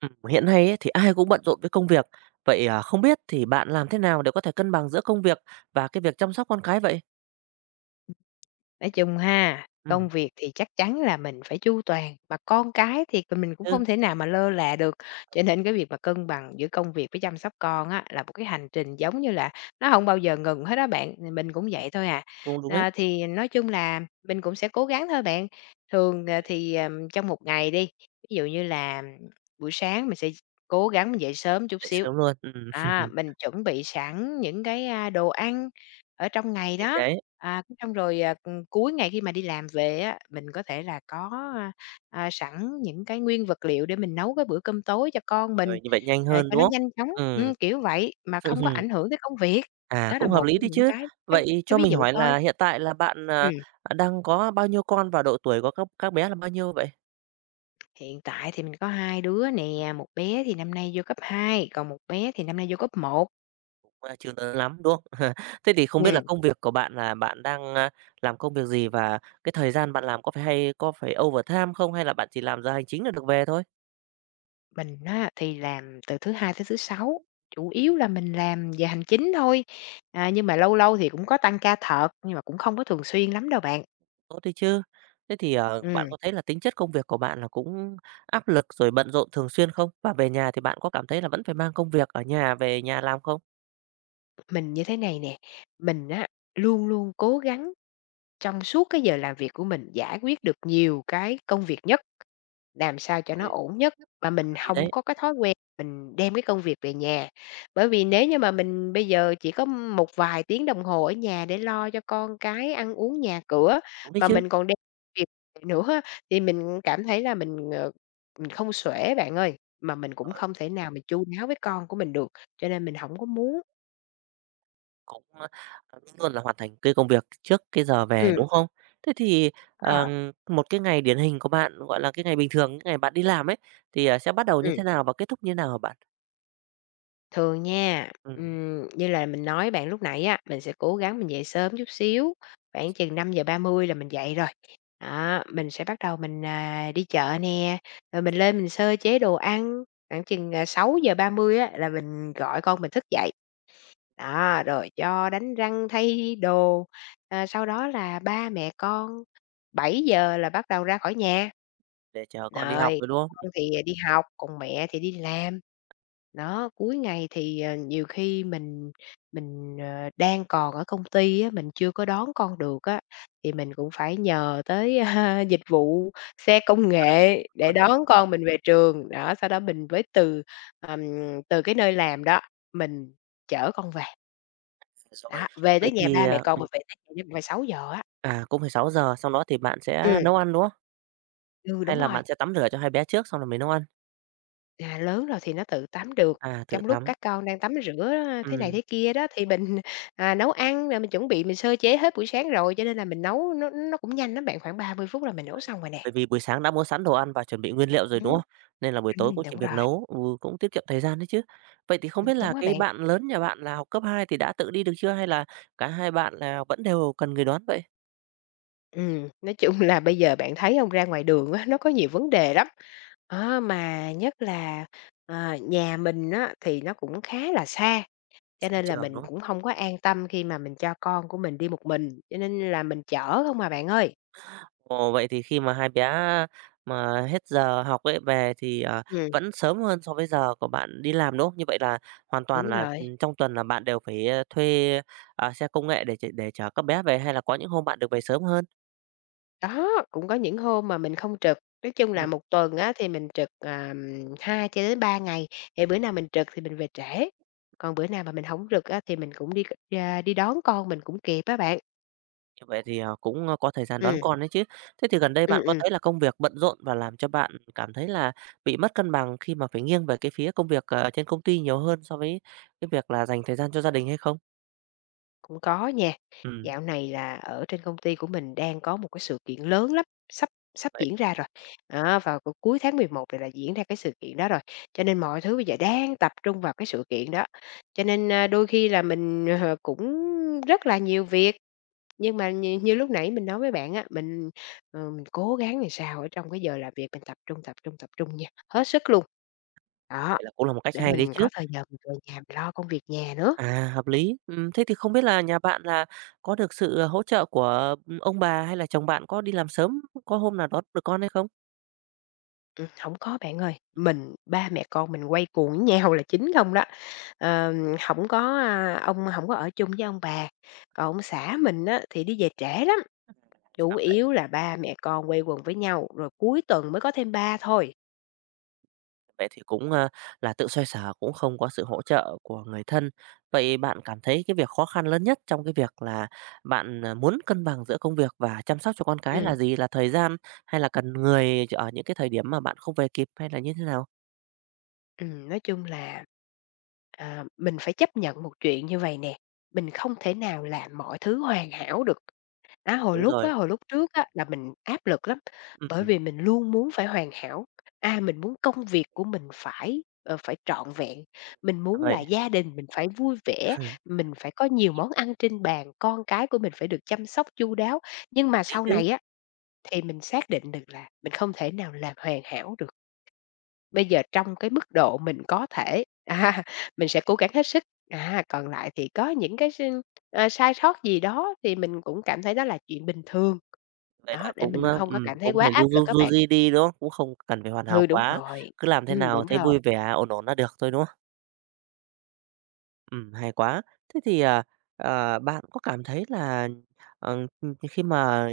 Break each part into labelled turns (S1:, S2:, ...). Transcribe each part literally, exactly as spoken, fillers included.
S1: Ừm, hiện nay ấy, thì ai cũng bận rộn với công việc. Vậy, à, không biết thì bạn làm thế nào để có thể cân bằng giữa công việc và cái việc chăm sóc con cái vậy?
S2: Nói chung ha, công
S1: Ừm,
S2: việc thì chắc chắn là mình phải chu toàn, mà con cái thì mình cũng
S1: ừ,
S2: không thể nào mà lơ là được,
S1: hợp
S2: cho
S1: lý,
S2: nên cái việc mà cân bằng giữa công việc với chăm sóc con á, là một cái hành trình giống như là nó không bao giờ ngừng hết đó bạn, thì mình cũng vậy thôi à.
S1: cũng đúng đấy,
S2: À, thì nói chung là mình cũng sẽ cố gắng thôi bạn. Thường, ờ, thì, ờm, trong một ngày đi, ví dụ như là buổi sáng mình sẽ cố gắng mình dậy sớm chút
S1: dậy
S2: xíu,
S1: sớm luôn, ừm,
S2: à, mình chuẩn bị sẵn những cái, a, đồ ăn ở trong ngày
S1: thì
S2: đó,
S1: đấy,
S2: à, cái xong rồi, à, ừm, cuối ngày khi mà đi làm về á, mình có thể là có, a, à, sẵn những cái nguyên vật liệu để mình nấu cái bữa cơm tối cho con mình,
S1: rồi như vậy nhanh
S2: à,
S1: hơn,
S2: cho
S1: đúng
S2: nó
S1: không?
S2: nhanh chóng
S1: Ừm,
S2: ừm, kiểu vậy, mà không có ảnh hưởng tới công việc.
S1: à,
S2: Đó là
S1: cũng hợp
S2: một
S1: lý
S2: trong
S1: đấy
S2: những
S1: chứ.
S2: cái cái
S1: Vậy
S2: cái
S1: cho
S2: ví
S1: mình
S2: dụ
S1: hỏi là
S2: thôi.
S1: hiện tại là bạn, à,
S2: Ừm,
S1: à, đang có bao nhiêu con và độ tuổi của các các bé là bao nhiêu vậy?
S2: Hiện tại thì mình có hai đứa nè, một bé thì năm nay vô cấp hai còn một bé thì năm nay vô cấp một.
S1: À, chưa lớn lắm, đúng không? Thế thì không biết là
S2: Ừm.
S1: công việc của bạn là bạn đang, a, làm công việc gì và cái thời gian bạn làm có phải hay có phải overtime không hay là bạn chỉ làm giờ hành chính là được về thôi?
S2: Mình á thì làm từ thứ Hai tới thứ Sáu, chủ yếu là mình làm về hành chính thôi, à, nhưng mà lâu lâu thì cũng có tăng ca thợt, nhưng mà cũng không có thường xuyên lắm đâu bạn.
S1: Tốt đấy chứ. Thế thì, ờ, bạn
S2: Ừm,
S1: có thấy là tính chất công việc của bạn là cũng áp lực rồi bận rộn thường xuyên không? Và về nhà thì bạn có cảm thấy là vẫn phải mang công việc ở nhà về nhà làm không?
S2: mình như thế này nè, mình á luôn luôn cố gắng trong suốt cái giờ làm việc của mình giải quyết được nhiều cái công việc nhất, làm sao cho nó
S1: Rồi.
S2: ổn nhất, mà mình
S1: Thì
S2: không
S1: đấy,
S2: có cái thói quen mình đem cái công việc về nhà. Bởi vì nếu như mà mình bây giờ chỉ có một vài tiếng đồng hồ ở nhà để lo cho con cái, ăn uống, nhà cửa,
S1: đúng đấy
S2: mà
S1: chứ.
S2: mình còn đem việc về nữa á, thì mình cảm thấy là mình, ờ, mình không xuể bạn ơi, mà mình cũng không thể nào mình chu đáo với con của mình được, cho nên mình không có muốn.
S1: Cũng, ờ, luôn luôn là hoàn thành cái công việc trước cái giờ về,
S2: Ừm.
S1: đúng không? Thế thì,
S2: Rồi.
S1: ờ, một cái ngày điển hình của bạn, gọi là, cái ngày bình thường, cái ngày bạn đi làm ấy, thì, ờ, sẽ bắt đầu như
S2: Ừm.
S1: thế nào và kết thúc như thế nào hả bạn?
S2: Thường nha,
S1: Ừm,
S2: ừm, như là mình nói bạn lúc nãy á, mình sẽ cố gắng mình dậy sớm chút xíu, khoảng chừng năm giờ ba mươi là mình dậy rồi. Đó, mình sẽ bắt đầu mình, à, đi chợ nè, rồi mình lên mình sơ chế đồ ăn, khoảng chừng, à, sáu giờ ba mươi á là mình gọi con mình thức dậy. Đó, rồi cho đánh răng, thay đồ, ờ, sau đó là ba mẹ con bảy giờ là bắt đầu ra khỏi nhà.
S1: để chờ con đi học
S2: Rồi,
S1: rồi, đúng không?
S2: con thì, à, đi học, còn mẹ thì đi làm. Đó, cuối ngày thì, ờ, nhiều khi mình mình, ờ, đang còn ở công ty á, mình chưa có đón con được á, thì mình cũng phải nhờ tới dịch vụ xe công
S1: Giờ rình
S2: nghệ để
S1: đón
S2: đón con mình về trường. Đó, sau đó mình mới từ, ừm, từ cái nơi làm đó, mình chở con về.
S1: rồi.
S2: Đó, về
S1: Vậy
S2: tới nhà
S1: thì,
S2: ba mẹ
S1: ờ,
S2: con
S1: ừm,
S2: mà về tới nhà chắc cũng phải sáu giờ á.
S1: à, cũng phải sáu giờ xong đó thì bạn sẽ
S2: Ừm,
S1: nấu ăn, đúng không?
S2: ừ,
S1: Hay
S2: đúng
S1: là
S2: rồi,
S1: bạn sẽ tắm rửa cho hai bé trước xong rồi mới nấu ăn?
S2: à, lớn rồi thì nó tự tắm được,
S1: À, tự
S2: trong lúc
S1: tắm,
S2: các con đang tắm rửa thế này
S1: ừm.
S2: thế kia đó thì mình, à, nấu ăn rồi mình chuẩn bị mình sơ chế hết buổi sáng rồi, cho nên là mình nấu nó nó cũng nhanh lắm bạn, khoảng ba mươi phút là mình nấu xong rồi nè.
S1: Bởi vì buổi sáng đã mua sẵn đồ ăn và chuẩn bị nguyên liệu rồi, đúng
S2: Ừm.
S1: không? Nên là buổi tối
S2: Ừm,
S1: cũng chỉ
S2: đúng
S1: việc
S2: rồi,
S1: nấu, ừ, cũng tiết kiệm thời gian đấy chứ. Vậy thì không
S2: ừm,
S1: biết là
S2: đúng á
S1: cái
S2: bạn.
S1: bạn lớn nhà bạn là học cấp hai thì đã tự đi được chưa hay là cả hai bạn là vẫn đều cần người đón vậy?
S2: Ừm, nói chung là bây giờ bạn thấy hông, ra ngoài đường á, nó có nhiều vấn đề lắm, á, mà nhất là, ờ, nhà mình á thì nó cũng khá là xa. Cho
S1: Xa
S2: nên là
S1: trường,
S2: mình
S1: đúng không?
S2: cũng không có an tâm khi mà mình cho con của mình đi một mình, cho nên là mình chở không à bạn ơi.
S1: Ồ, vậy thì khi mà hai bé mà hết giờ học ấy về thì, ờ,
S2: Ừm,
S1: vẫn sớm hơn so với giờ của bạn đi làm, đúng không? Như vậy là hoàn toàn
S2: đúng
S1: là,
S2: rồi.
S1: ừm, trong tuần là bạn đều phải, ơ, thuê, à, xe công nghệ để ch để chở các bé về hay là có những hôm bạn được về sớm hơn?
S2: Đó, cũng có những hôm mà mình không trực, nói chung là một tuần á thì mình trực, à, hai cho đến ba ngày, thì bữa nào mình trực thì mình về trễ, còn bữa nào mà mình hổng trực á thì mình cũng đi c ra đi đón con mình cũng kịp á bạn.
S1: Như vậy thì, ờ, cũng, ơ, có thời gian đón
S2: Ừm,
S1: con đấy chứ. Thế thì gần đây
S2: ừm,
S1: bạn có
S2: ừm.
S1: thấy là công việc bận rộn và làm cho bạn cảm thấy là bị mất cân bằng khi mà phải nghiêng về cái phía công việc, ở trên công ty nhiều hơn so với cái việc là dành thời gian cho gia đình hay không?
S2: Cũng có nha.
S1: Ừ,
S2: Dạo này là ở trên công ty của mình đang có một cái sự kiện lớn lắm, sắp sắp
S1: vậy
S2: diễn ra rồi. Đó, vào c cuối tháng mười một này là diễn ra cái sự kiện đó rồi, cho nên mọi thứ bây giờ đang tập trung vào cái sự kiện đó. Cho nên, a, đôi khi là mình, ờ, cũng rất là nhiều việc, nhưng mà nhiều như lúc nãy mình nói với bạn á, mình, ờ, mình cố gắng làm sao ở trong cái giờ làm việc mình tập trung, tập trung, tập trung nha, hết sức luôn. Đó,
S1: vậy là cũng là một cách
S2: để
S1: hay đấy
S2: mình
S1: chứ.
S2: có thời giờ mình về nhà mình lo công việc nhà nữa.
S1: À, hợp lý. Ừm, thế thì không biết là nhà bạn là có được sự ờ, hỗ trợ của ông bà hay là chồng bạn có đi làm sớm, có hôm nào đón được con hay không?
S2: Ừm, hổng có bạn ơi, mình ba mẹ con mình quây quần với nhau là chính không đó. Ờ, hổng có, a, ông hổng có ở chung với ông bà, còn ông xã mình á thì đi về trễ lắm, chủ
S1: Ra vậy.
S2: yếu là ba mẹ con quây quần với nhau, rồi cuối tuần mới có thêm ba thôi.
S1: Vậy thì cũng, a, là tự xoay sở, cũng không có sự hỗ trợ của người thân. Vậy bạn cảm thấy cái việc khó khăn lớn nhất trong cái việc là bạn, à, muốn cân bằng giữa công việc và chăm sóc cho con cái
S2: Ừm,
S1: là gì? Là thời gian hay là cần người ở những cái thời điểm mà bạn không về kịp hay là như thế nào?
S2: ừm, nói chung là, à, mình phải chấp nhận một chuyện như vầy nè, mình không thể nào làm mọi thứ hoàn hảo được. Á, hồi
S1: Đúng
S2: lúc á,
S1: rồi,
S2: hồi lúc trước á, là mình áp lực lắm, bởi
S1: ừm,
S2: vì mình luôn muốn phải hoàn hảo. À, mình muốn công việc của mình phải, ờ, phải trọn vẹn, mình
S1: à,
S2: muốn là
S1: vậy
S2: gia đình mình phải vui vẻ, mình phải có nhiều
S1: đấy
S2: món ăn trên bàn, con cái của mình phải được chăm sóc chu đáo. Nhưng mà sau
S1: chứ.
S2: này á, thì mình xác định được là mình không thể nào làm hoàn hảo được. Bây giờ trong cái mức độ mình có thể, à, mình sẽ cố gắng hết sức, à, còn lại thì có những cái s a, sai sót gì đó thì mình cũng cảm thấy đó là chuyện bình thường.
S1: Vậy
S2: Đó,
S1: là
S2: để
S1: cũng,
S2: mình
S1: a,
S2: không có
S1: ừm,
S2: cảm thấy
S1: cũng
S2: quá
S1: phải
S2: áp
S1: du
S2: lực
S1: du
S2: á
S1: du
S2: bạn.
S1: di đi, đúng không? Cũng không cần phải hoàn hảo
S2: Ừ, đúng
S1: quá,
S2: rồi.
S1: cứ làm thế
S2: Ừm,
S1: nào
S2: đúng
S1: thấy
S2: rồi.
S1: vui vẻ, ổn ổn là được thôi, đúng không? Ừm, hay quá. Thế thì, à, ờ, bạn có cảm thấy là, ờ, khi mà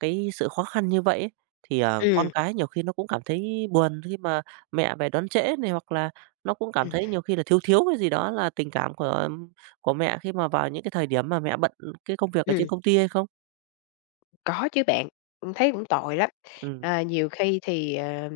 S1: cái sự khó khăn như vậy ấy, thì, ờ, con
S2: ừ,
S1: cái nhiều khi nó cũng cảm thấy buồn khi mà mẹ về đón trễ này, hoặc là nó cũng cảm
S2: ừ,
S1: thấy nhiều khi là thiếu thiếu cái gì đó là tình cảm của của mẹ khi mà vào những cái thời điểm mà mẹ bận cái công việc ở trên
S2: ừ.
S1: công ty hay không?
S2: Có chứ bạn, ừm, thấy cũng tội lắm.
S1: Ừ,
S2: À, nhiều khi thì, ờ,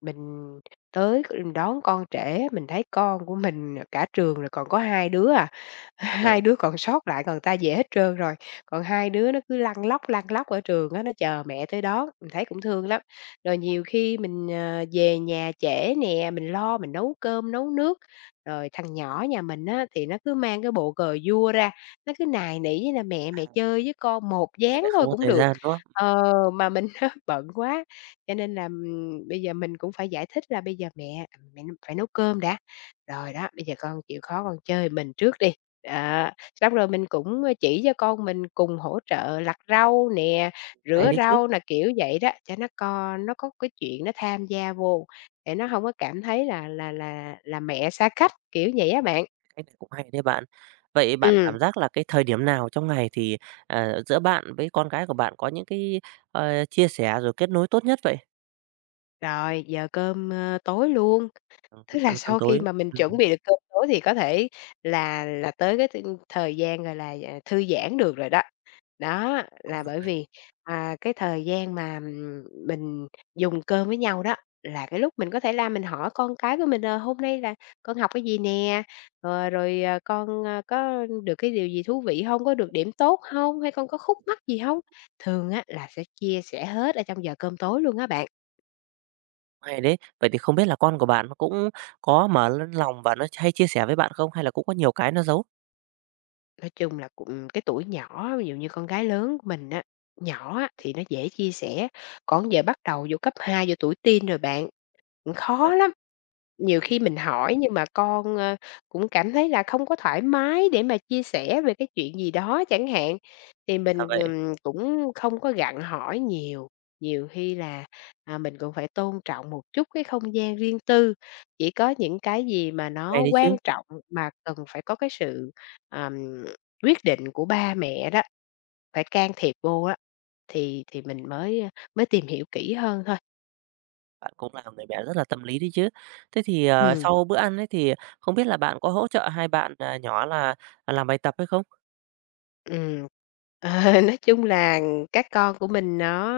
S2: mình tới đón con trễ, mình thấy con của mình cả trường rồi còn có hai đứa à,
S1: là vậy,
S2: hai đứa còn sót lại còn ta về hết trơn rồi, còn hai đứa nó cứ lăn lóc, lăn lóc ở trường á, nó chờ mẹ tới đón, mình thấy cũng thương lắm. Rồi nhiều khi mình, ờ, về nhà trễ nè, mình lo mình nấu cơm, nấu nước, rồi thằng nhỏ nhà mình á, thì nó cứ mang cái bộ cờ vua ra. Nó cứ nài nỉ với là "Mẹ,
S1: à,
S2: mẹ chơi với con một
S1: nhưng
S2: ván
S1: lại
S2: thôi
S1: không có
S2: cũng
S1: thời
S2: được."
S1: gian, đúng không?
S2: Ờ, mà mình á bận quá, cho nên là, ừm, bây giờ mình cũng phải giải thích là "Bây giờ mẹ, à, mẹ phải nấu cơm đã, rồi đó, bây giờ con chịu khó con chơi mình trước đi." Đó, xong rồi mình cũng chỉ cho con mình cùng hỗ trợ lặt rau nè,
S1: Hay
S2: rửa
S1: đấy chứ.
S2: rau nè, kiểu vậy đó, cho nó co nó có cái chuyện nó tham gia vô, để nó hông có cảm thấy là là là là mẹ xa cách, kiểu vậy á bạn.
S1: Cách này cũng hay đấy bạn. Vậy bạn
S2: Ừm.
S1: cảm giác là cái thời điểm nào trong ngày thì, à, giữa bạn với con gái của bạn có những cái, ờ, chia sẻ rồi kết nối tốt nhất vậy?
S2: Rồi, giờ cơm, ơ, tối luôn,
S1: Ờ,
S2: tức
S1: lúc
S2: là
S1: ăn cơm
S2: sau khi
S1: tối.
S2: mà mình
S1: Ừm,
S2: chuẩn bị được cơm tối thì có thể là là tới cái th thời gian, gọi là, à, thư giãn được rồi đó. Đó,
S1: đúng
S2: là bởi
S1: rồi,
S2: vì, à, cái thời gian mà, ừm, mình dùng cơm với nhau đó, là cái lúc mình có thể la mình hỏi con cái của mình, ờ, "Hôm nay là con học cái gì nè? Ờ, rồi, ờ, con, ơ, có được cái điều gì thú vị không? Có được điểm tốt không? Hay con có khúc mắc gì không?" Thường á là sẽ chia sẻ hết ở trong giờ cơm tối luôn á bạn.
S1: hay đấy. Vậy thì không biết là con của bạn nó cũng có mở lên lòng và nó hay chia sẻ với bạn không? Hay là cũng có nhiều cái nó giấu?
S2: Nói chung là cũng cái tuổi nhỏ, ví dụ như con gái lớn của mình á, nhỏ á thì nó dễ chia sẻ, còn giờ bắt đầu vô cấp hai vô tuổi teen rồi bạn, cũng
S1: Rồi.
S2: khó lắm. Nhiều khi mình hỏi nhưng mà con, ơ, cũng cảm thấy là không có thoải mái để mà chia sẻ về cái chuyện gì đó chẳng hạn, thì
S1: Ra
S2: mình,
S1: vậy,
S2: ừm, cũng không có gặng hỏi nhiều. Nhiều khi là, à, mình cũng phải tôn trọng một chút cái không gian riêng tư, chỉ có những cái gì mà
S1: hay
S2: nó
S1: đấy chứ,
S2: quan trọng mà cần phải có cái sự quyết định của ba mẹ đó, phải can thiệp vô á, thì thì mình mới, ờ, mới tìm hiểu kỹ hơn thôi.
S1: bạn cũng là người mẹ rất là tâm lý đấy chứ. Thế thì, ờ,
S2: Ừm.
S1: sau bữa ăn ấy thì không biết là bạn có hỗ trợ hai bạn, à, nhỏ là à, làm bài tập hay không?
S2: Ừm. Ờ, nói chung là các con của mình nó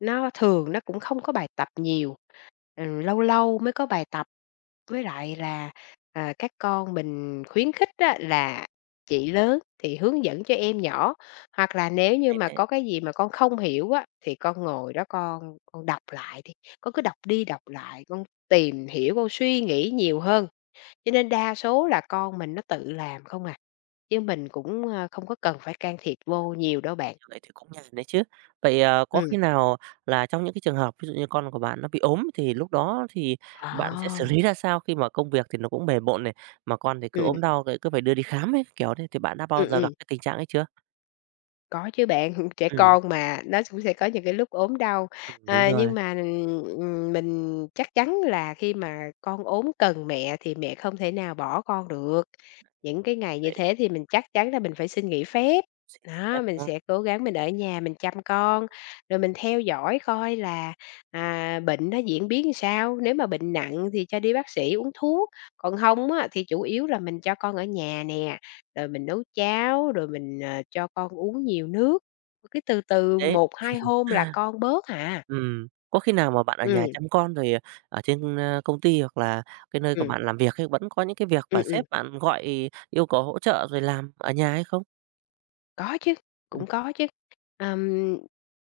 S2: nó thường nó cũng không có bài tập nhiều, ừm, lâu lâu mới có bài tập. Với lại là, à, các con mình khuyến khích á là chị lớn thì hướng dẫn cho em nhỏ, hoặc là nếu như
S1: Hay
S2: mà
S1: đấy.
S2: có cái gì mà con không hiểu á, thì con ngồi đó con con đọc lại đi, con cứ đọc đi đọc lại, con tìm hiểu, con suy nghĩ nhiều hơn. Cho nên đa số là con mình nó tự làm không à. Chứ mình cũng, a, không có cần phải can thiệp vô nhiều đâu bạn.
S1: Vậy thì cũng nhàn đấy chứ. Vậy, ờ, có khi
S2: Ừm.
S1: nào là trong những cái trường hợp ví dụ như con của bạn nó bị ốm thì lúc đó thì bạn sẽ
S2: À.
S1: xử lý ra sao khi mà công việc thì nó cũng bề bộn này, mà con thì cứ
S2: Ừm,
S1: ốm đau lại cứ phải đưa đi khám ấy, kiểu thế, thì bạn đã bao
S2: ừm,
S1: giờ
S2: ừm.
S1: gặp cái tình trạng ấy chưa?
S2: Có chứ bạn, trẻ
S1: Ừm,
S2: con mà, nó cũng sẽ có những cái lúc ốm đau.
S1: ừm, đúng
S2: À,
S1: rồi,
S2: nhưng mà, ừm, mình chắc chắn là khi mà con ốm cần mẹ thì mẹ không thể nào bỏ con được. Những cái ngày như
S1: vậy
S2: thế thì mình chắc chắn là mình phải xin nghỉ phép.
S1: xin nghỉ phép,
S2: Đó, mình
S1: đúng không?
S2: sẽ cố gắng mình ở nhà mình chăm con, rồi mình theo dõi coi là, à, bệnh nó diễn biến sao, nếu mà bệnh nặng thì cho đi bác sĩ uống thuốc, còn không á thì chủ yếu là mình cho con ở nhà nè rồi mình nấu cháo, rồi mình, ờ, cho con uống nhiều nước, cái từ từ
S1: Đấy,
S2: một hai hôm là con bớt à.
S1: ừm, có khi nào mà bạn ở nhà
S2: ừ
S1: chăm con rồi ở trên, ơ, công ty hoặc là cái nơi của
S2: ừ
S1: bạn làm việc ấy, vẫn có những cái việc và
S2: ừ ừm.
S1: sếp bạn gọi yêu cầu hỗ trợ rồi làm ở nhà hay không?
S2: Có chứ,
S1: Ừm,
S2: cũng có chứ. Ờm,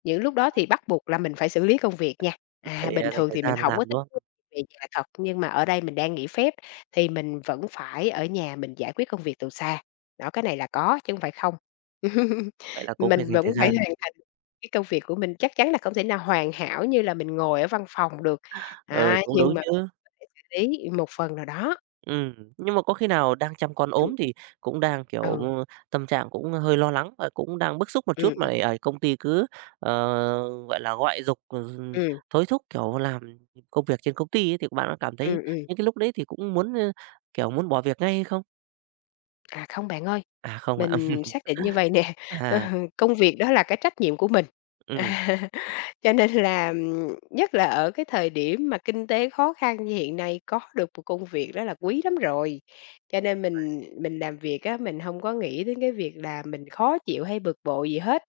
S2: những lúc đó thì bắt buộc là mình phải xử lý công việc nha. À,
S1: phải
S2: bình
S1: ờ, dành
S2: thường
S1: thời
S2: thì mình
S1: gian
S2: không có
S1: làm, đúng
S2: thích
S1: không?
S2: về nhà thật, nhưng mà ở đây mình đang nghỉ phép thì mình vẫn phải ở nhà mình giải quyết công việc từ xa. Đó, cái này là có chứ không phải không.
S1: Vậy là cũng phải
S2: Mình
S1: dành
S2: vẫn
S1: thời
S2: phải
S1: gian.
S2: hoàn thành cái công việc của mình, chắc chắn là không thể nào hoàn hảo như là mình ngồi ở văn phòng được,
S1: Ừ,
S2: á,
S1: cũng đúng
S2: nhưng mà
S1: chứ.
S2: phải xử lý một phần nào đó.
S1: Ừm, nhưng mà có khi nào đang chăm con
S2: ừ
S1: ốm thì cũng đang, kiểu,
S2: Ừ,
S1: ơ, tâm trạng cũng hơi lo lắng và cũng đang bức xúc một
S2: ừ
S1: chút mà
S2: ừ
S1: lại ở công ty cứ, ờ, gọi là, gọi giục, ừ,
S2: ừm,
S1: hối thúc, kiểu, làm công việc trên công ty ấy, thì bạn có cảm thấy
S2: ừm, ừm.
S1: những cái lúc đấy thì cũng muốn, ơ, kiểu, muốn bỏ việc ngay hay không?
S2: À, không bạn ơi,
S1: À, không ạ.
S2: mình xác định như vầy nè, ờ,
S1: À,
S2: công việc đó là cái trách nhiệm của mình.
S1: ừm,
S2: À, cho nên là, ừm, nhất là ở cái thời điểm mà kinh tế khó khăn như hiện nay, có được một công việc đó là quý lắm rồi. Cho nên mình mình làm việc á, mình hông có nghĩ đến cái việc là mình khó chịu hay bực bội gì hết.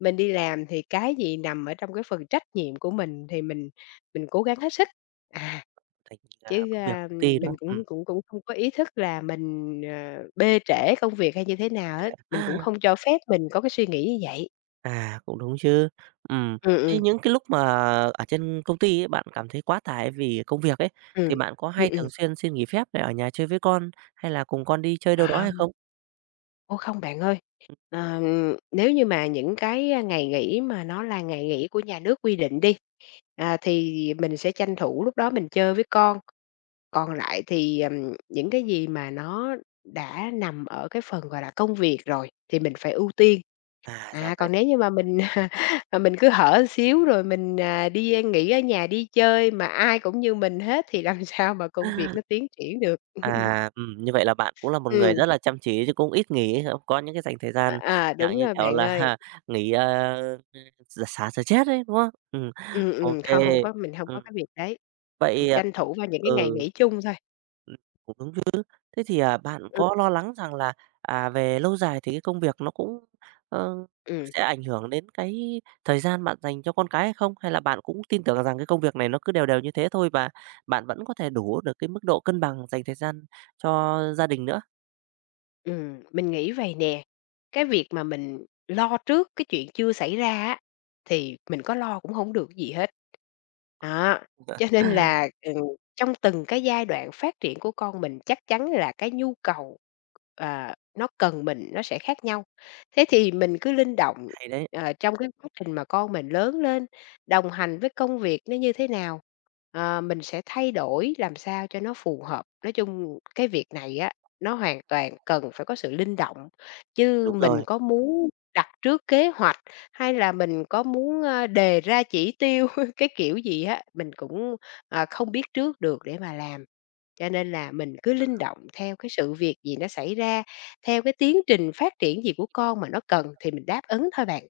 S2: Mình đi làm thì cái gì nằm ở trong cái phần trách nhiệm của mình thì mình mình cố gắng hết sức. À.
S1: thành, à,
S2: Chứ,
S1: công việc
S2: a,
S1: công ty, đúng
S2: mình
S1: không?
S2: cũng cũng cũng không có ý thức là mình, ờ, bê trễ công việc hay như thế nào hết, mình cũng
S1: Ừm.
S2: không cho phép mình có cái suy nghĩ như vậy.
S1: À, cũng đúng chứ. Ừm,
S2: Ừ
S1: thế
S2: ừ
S1: những cái lúc mà ở trên công ty ấy, bạn cảm thấy quá tải vì công việc ấy,
S2: ừ
S1: thì bạn có
S2: ừ
S1: hay
S2: ừm.
S1: thường xuyên xin nghỉ phép để ở nhà chơi với con, hay là cùng con đi chơi đâu đó
S2: À,
S1: hay không?
S2: ô, không bạn ơi, ờ, nếu như mà những cái, ờ, ngày nghỉ mà nó là ngày nghỉ của nhà nước quy định đi, à, thì mình sẽ tranh thủ lúc đó mình chơi với con, còn lại thì, ừm, những cái gì mà nó đã nằm ở cái phần, gọi là, công việc rồi thì mình phải ưu tiên.
S1: À, ra
S2: À,
S1: vậy.
S2: còn nếu như mà mình, mà mình cứ hở xíu rồi mình, à, đi nghỉ ở nhà, đi chơi mà ai cũng như mình hết thì làm sao mà công việc nó tiến triển được.
S1: À, ừm, như vậy là bạn cũng là một người
S2: Ừ,
S1: rất là chăm chỉ chứ cũng ít nghỉ, không có những cái dành thời
S2: à,
S1: gian
S2: à,
S1: dạng
S2: đúng
S1: như,
S2: rồi
S1: kiểu
S2: bạn ơi.
S1: là, nghỉ, ờ, x xả stress ấy, đúng không? Ừm,
S2: Ừm,
S1: ô
S2: ừm, không, hông có mình không có
S1: Ừm,
S2: cái việc đấy, mình
S1: vậy, à
S2: tranh thủ vào những cái ngày
S1: ừ.
S2: nghỉ chung thôi.
S1: Cũng đúng. Thế thì, à, bạn
S2: Ừm,
S1: có lo lắng rằng là, à, về lâu dài thì cái công việc nó cũng, ờ,
S2: ừm.
S1: sẽ ảnh hưởng đến cái thời gian bạn dành cho con cái hay không? Hay là bạn cũng tin tưởng rằng cái công việc này nó cứ đều đều như thế thôi và bạn vẫn có thể đủ được cái mức độ cân bằng dành thời gian cho gia đình nữa?
S2: Ừm, mình nghĩ vầy nè, cái việc mà mình lo trước cái chuyện chưa xảy ra á, thì mình có lo cũng không được gì hết. Đó, cho nên là, ừm, trong từng cái giai đoạn phát triển của con mình chắc chắn là cái nhu cầu, ờ, nó cần mình nó sẽ khác nhau. Thế thì mình cứ linh động,
S1: Hay đấy,
S2: ờ, trong cái quá trình mà con mình lớn lên, đồng hành với công việc nó như thế nào, ờ, mình sẽ thay đổi làm sao cho nó phù hợp. Nói chung cái việc này á, nó hoàn toàn cần phải có sự linh động, chứ
S1: đúng
S2: mình
S1: rồi.
S2: có muốn đặt trước kế hoạch hay là mình có muốn, ơ, đề ra chỉ tiêu, cái kiểu gì á, mình cũng, ờ, không biết trước được để mà làm. Cho nên là mình cứ linh động theo cái sự việc gì nó xảy ra, theo cái tiến trình phát triển gì của con mà nó cần thì mình đáp ứng thôi bạn.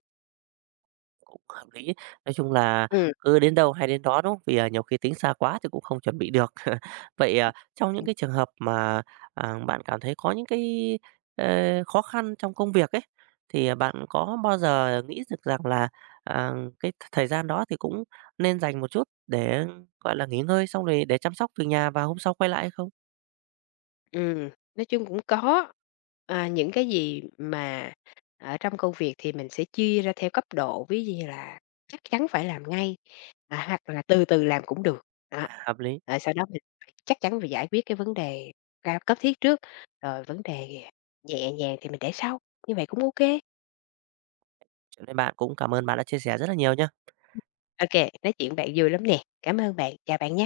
S1: Hợp lý. Nói chung là
S2: ừ
S1: cứ đến đâu hay đến đó, đúng không? Vì, à, nhiều khi tính xa quá thì cũng không chuẩn bị được. Vậy, à, trong những cái trường hợp mà, à, bạn cảm thấy có những cái, ơ, khó khăn trong công việc ấy, thì à, bạn có bao giờ nghĩ được rằng là, à, cái th thời gian đó thì cũng nên dành một chút để, gọi là, nghỉ ngơi xong rồi để chăm sóc từ nhà và hôm sau quay lại hay không?
S2: Ừm, nói chung cũng có. À, những cái gì mà ở trong công việc thì mình sẽ chia ra theo cấp độ, ví dụ như là chắc chắn phải làm ngay, à, hoặc là từ từ làm cũng được, đó.
S1: À, hợp lý.
S2: Rồi sau đó mình phải chắc chắn phải giải quyết cái vấn đề cao cấp thiết trước, rồi vấn đề nhẹ nhàng thì mình để sau, như vậy cũng ok ok
S1: Chuyện với bạn cũng cảm ơn bạn đã chia sẻ rất là nhiều nha.
S2: Nói chuyện bạn vui lắm nè. Cảm ơn bạn, chào bạn nha.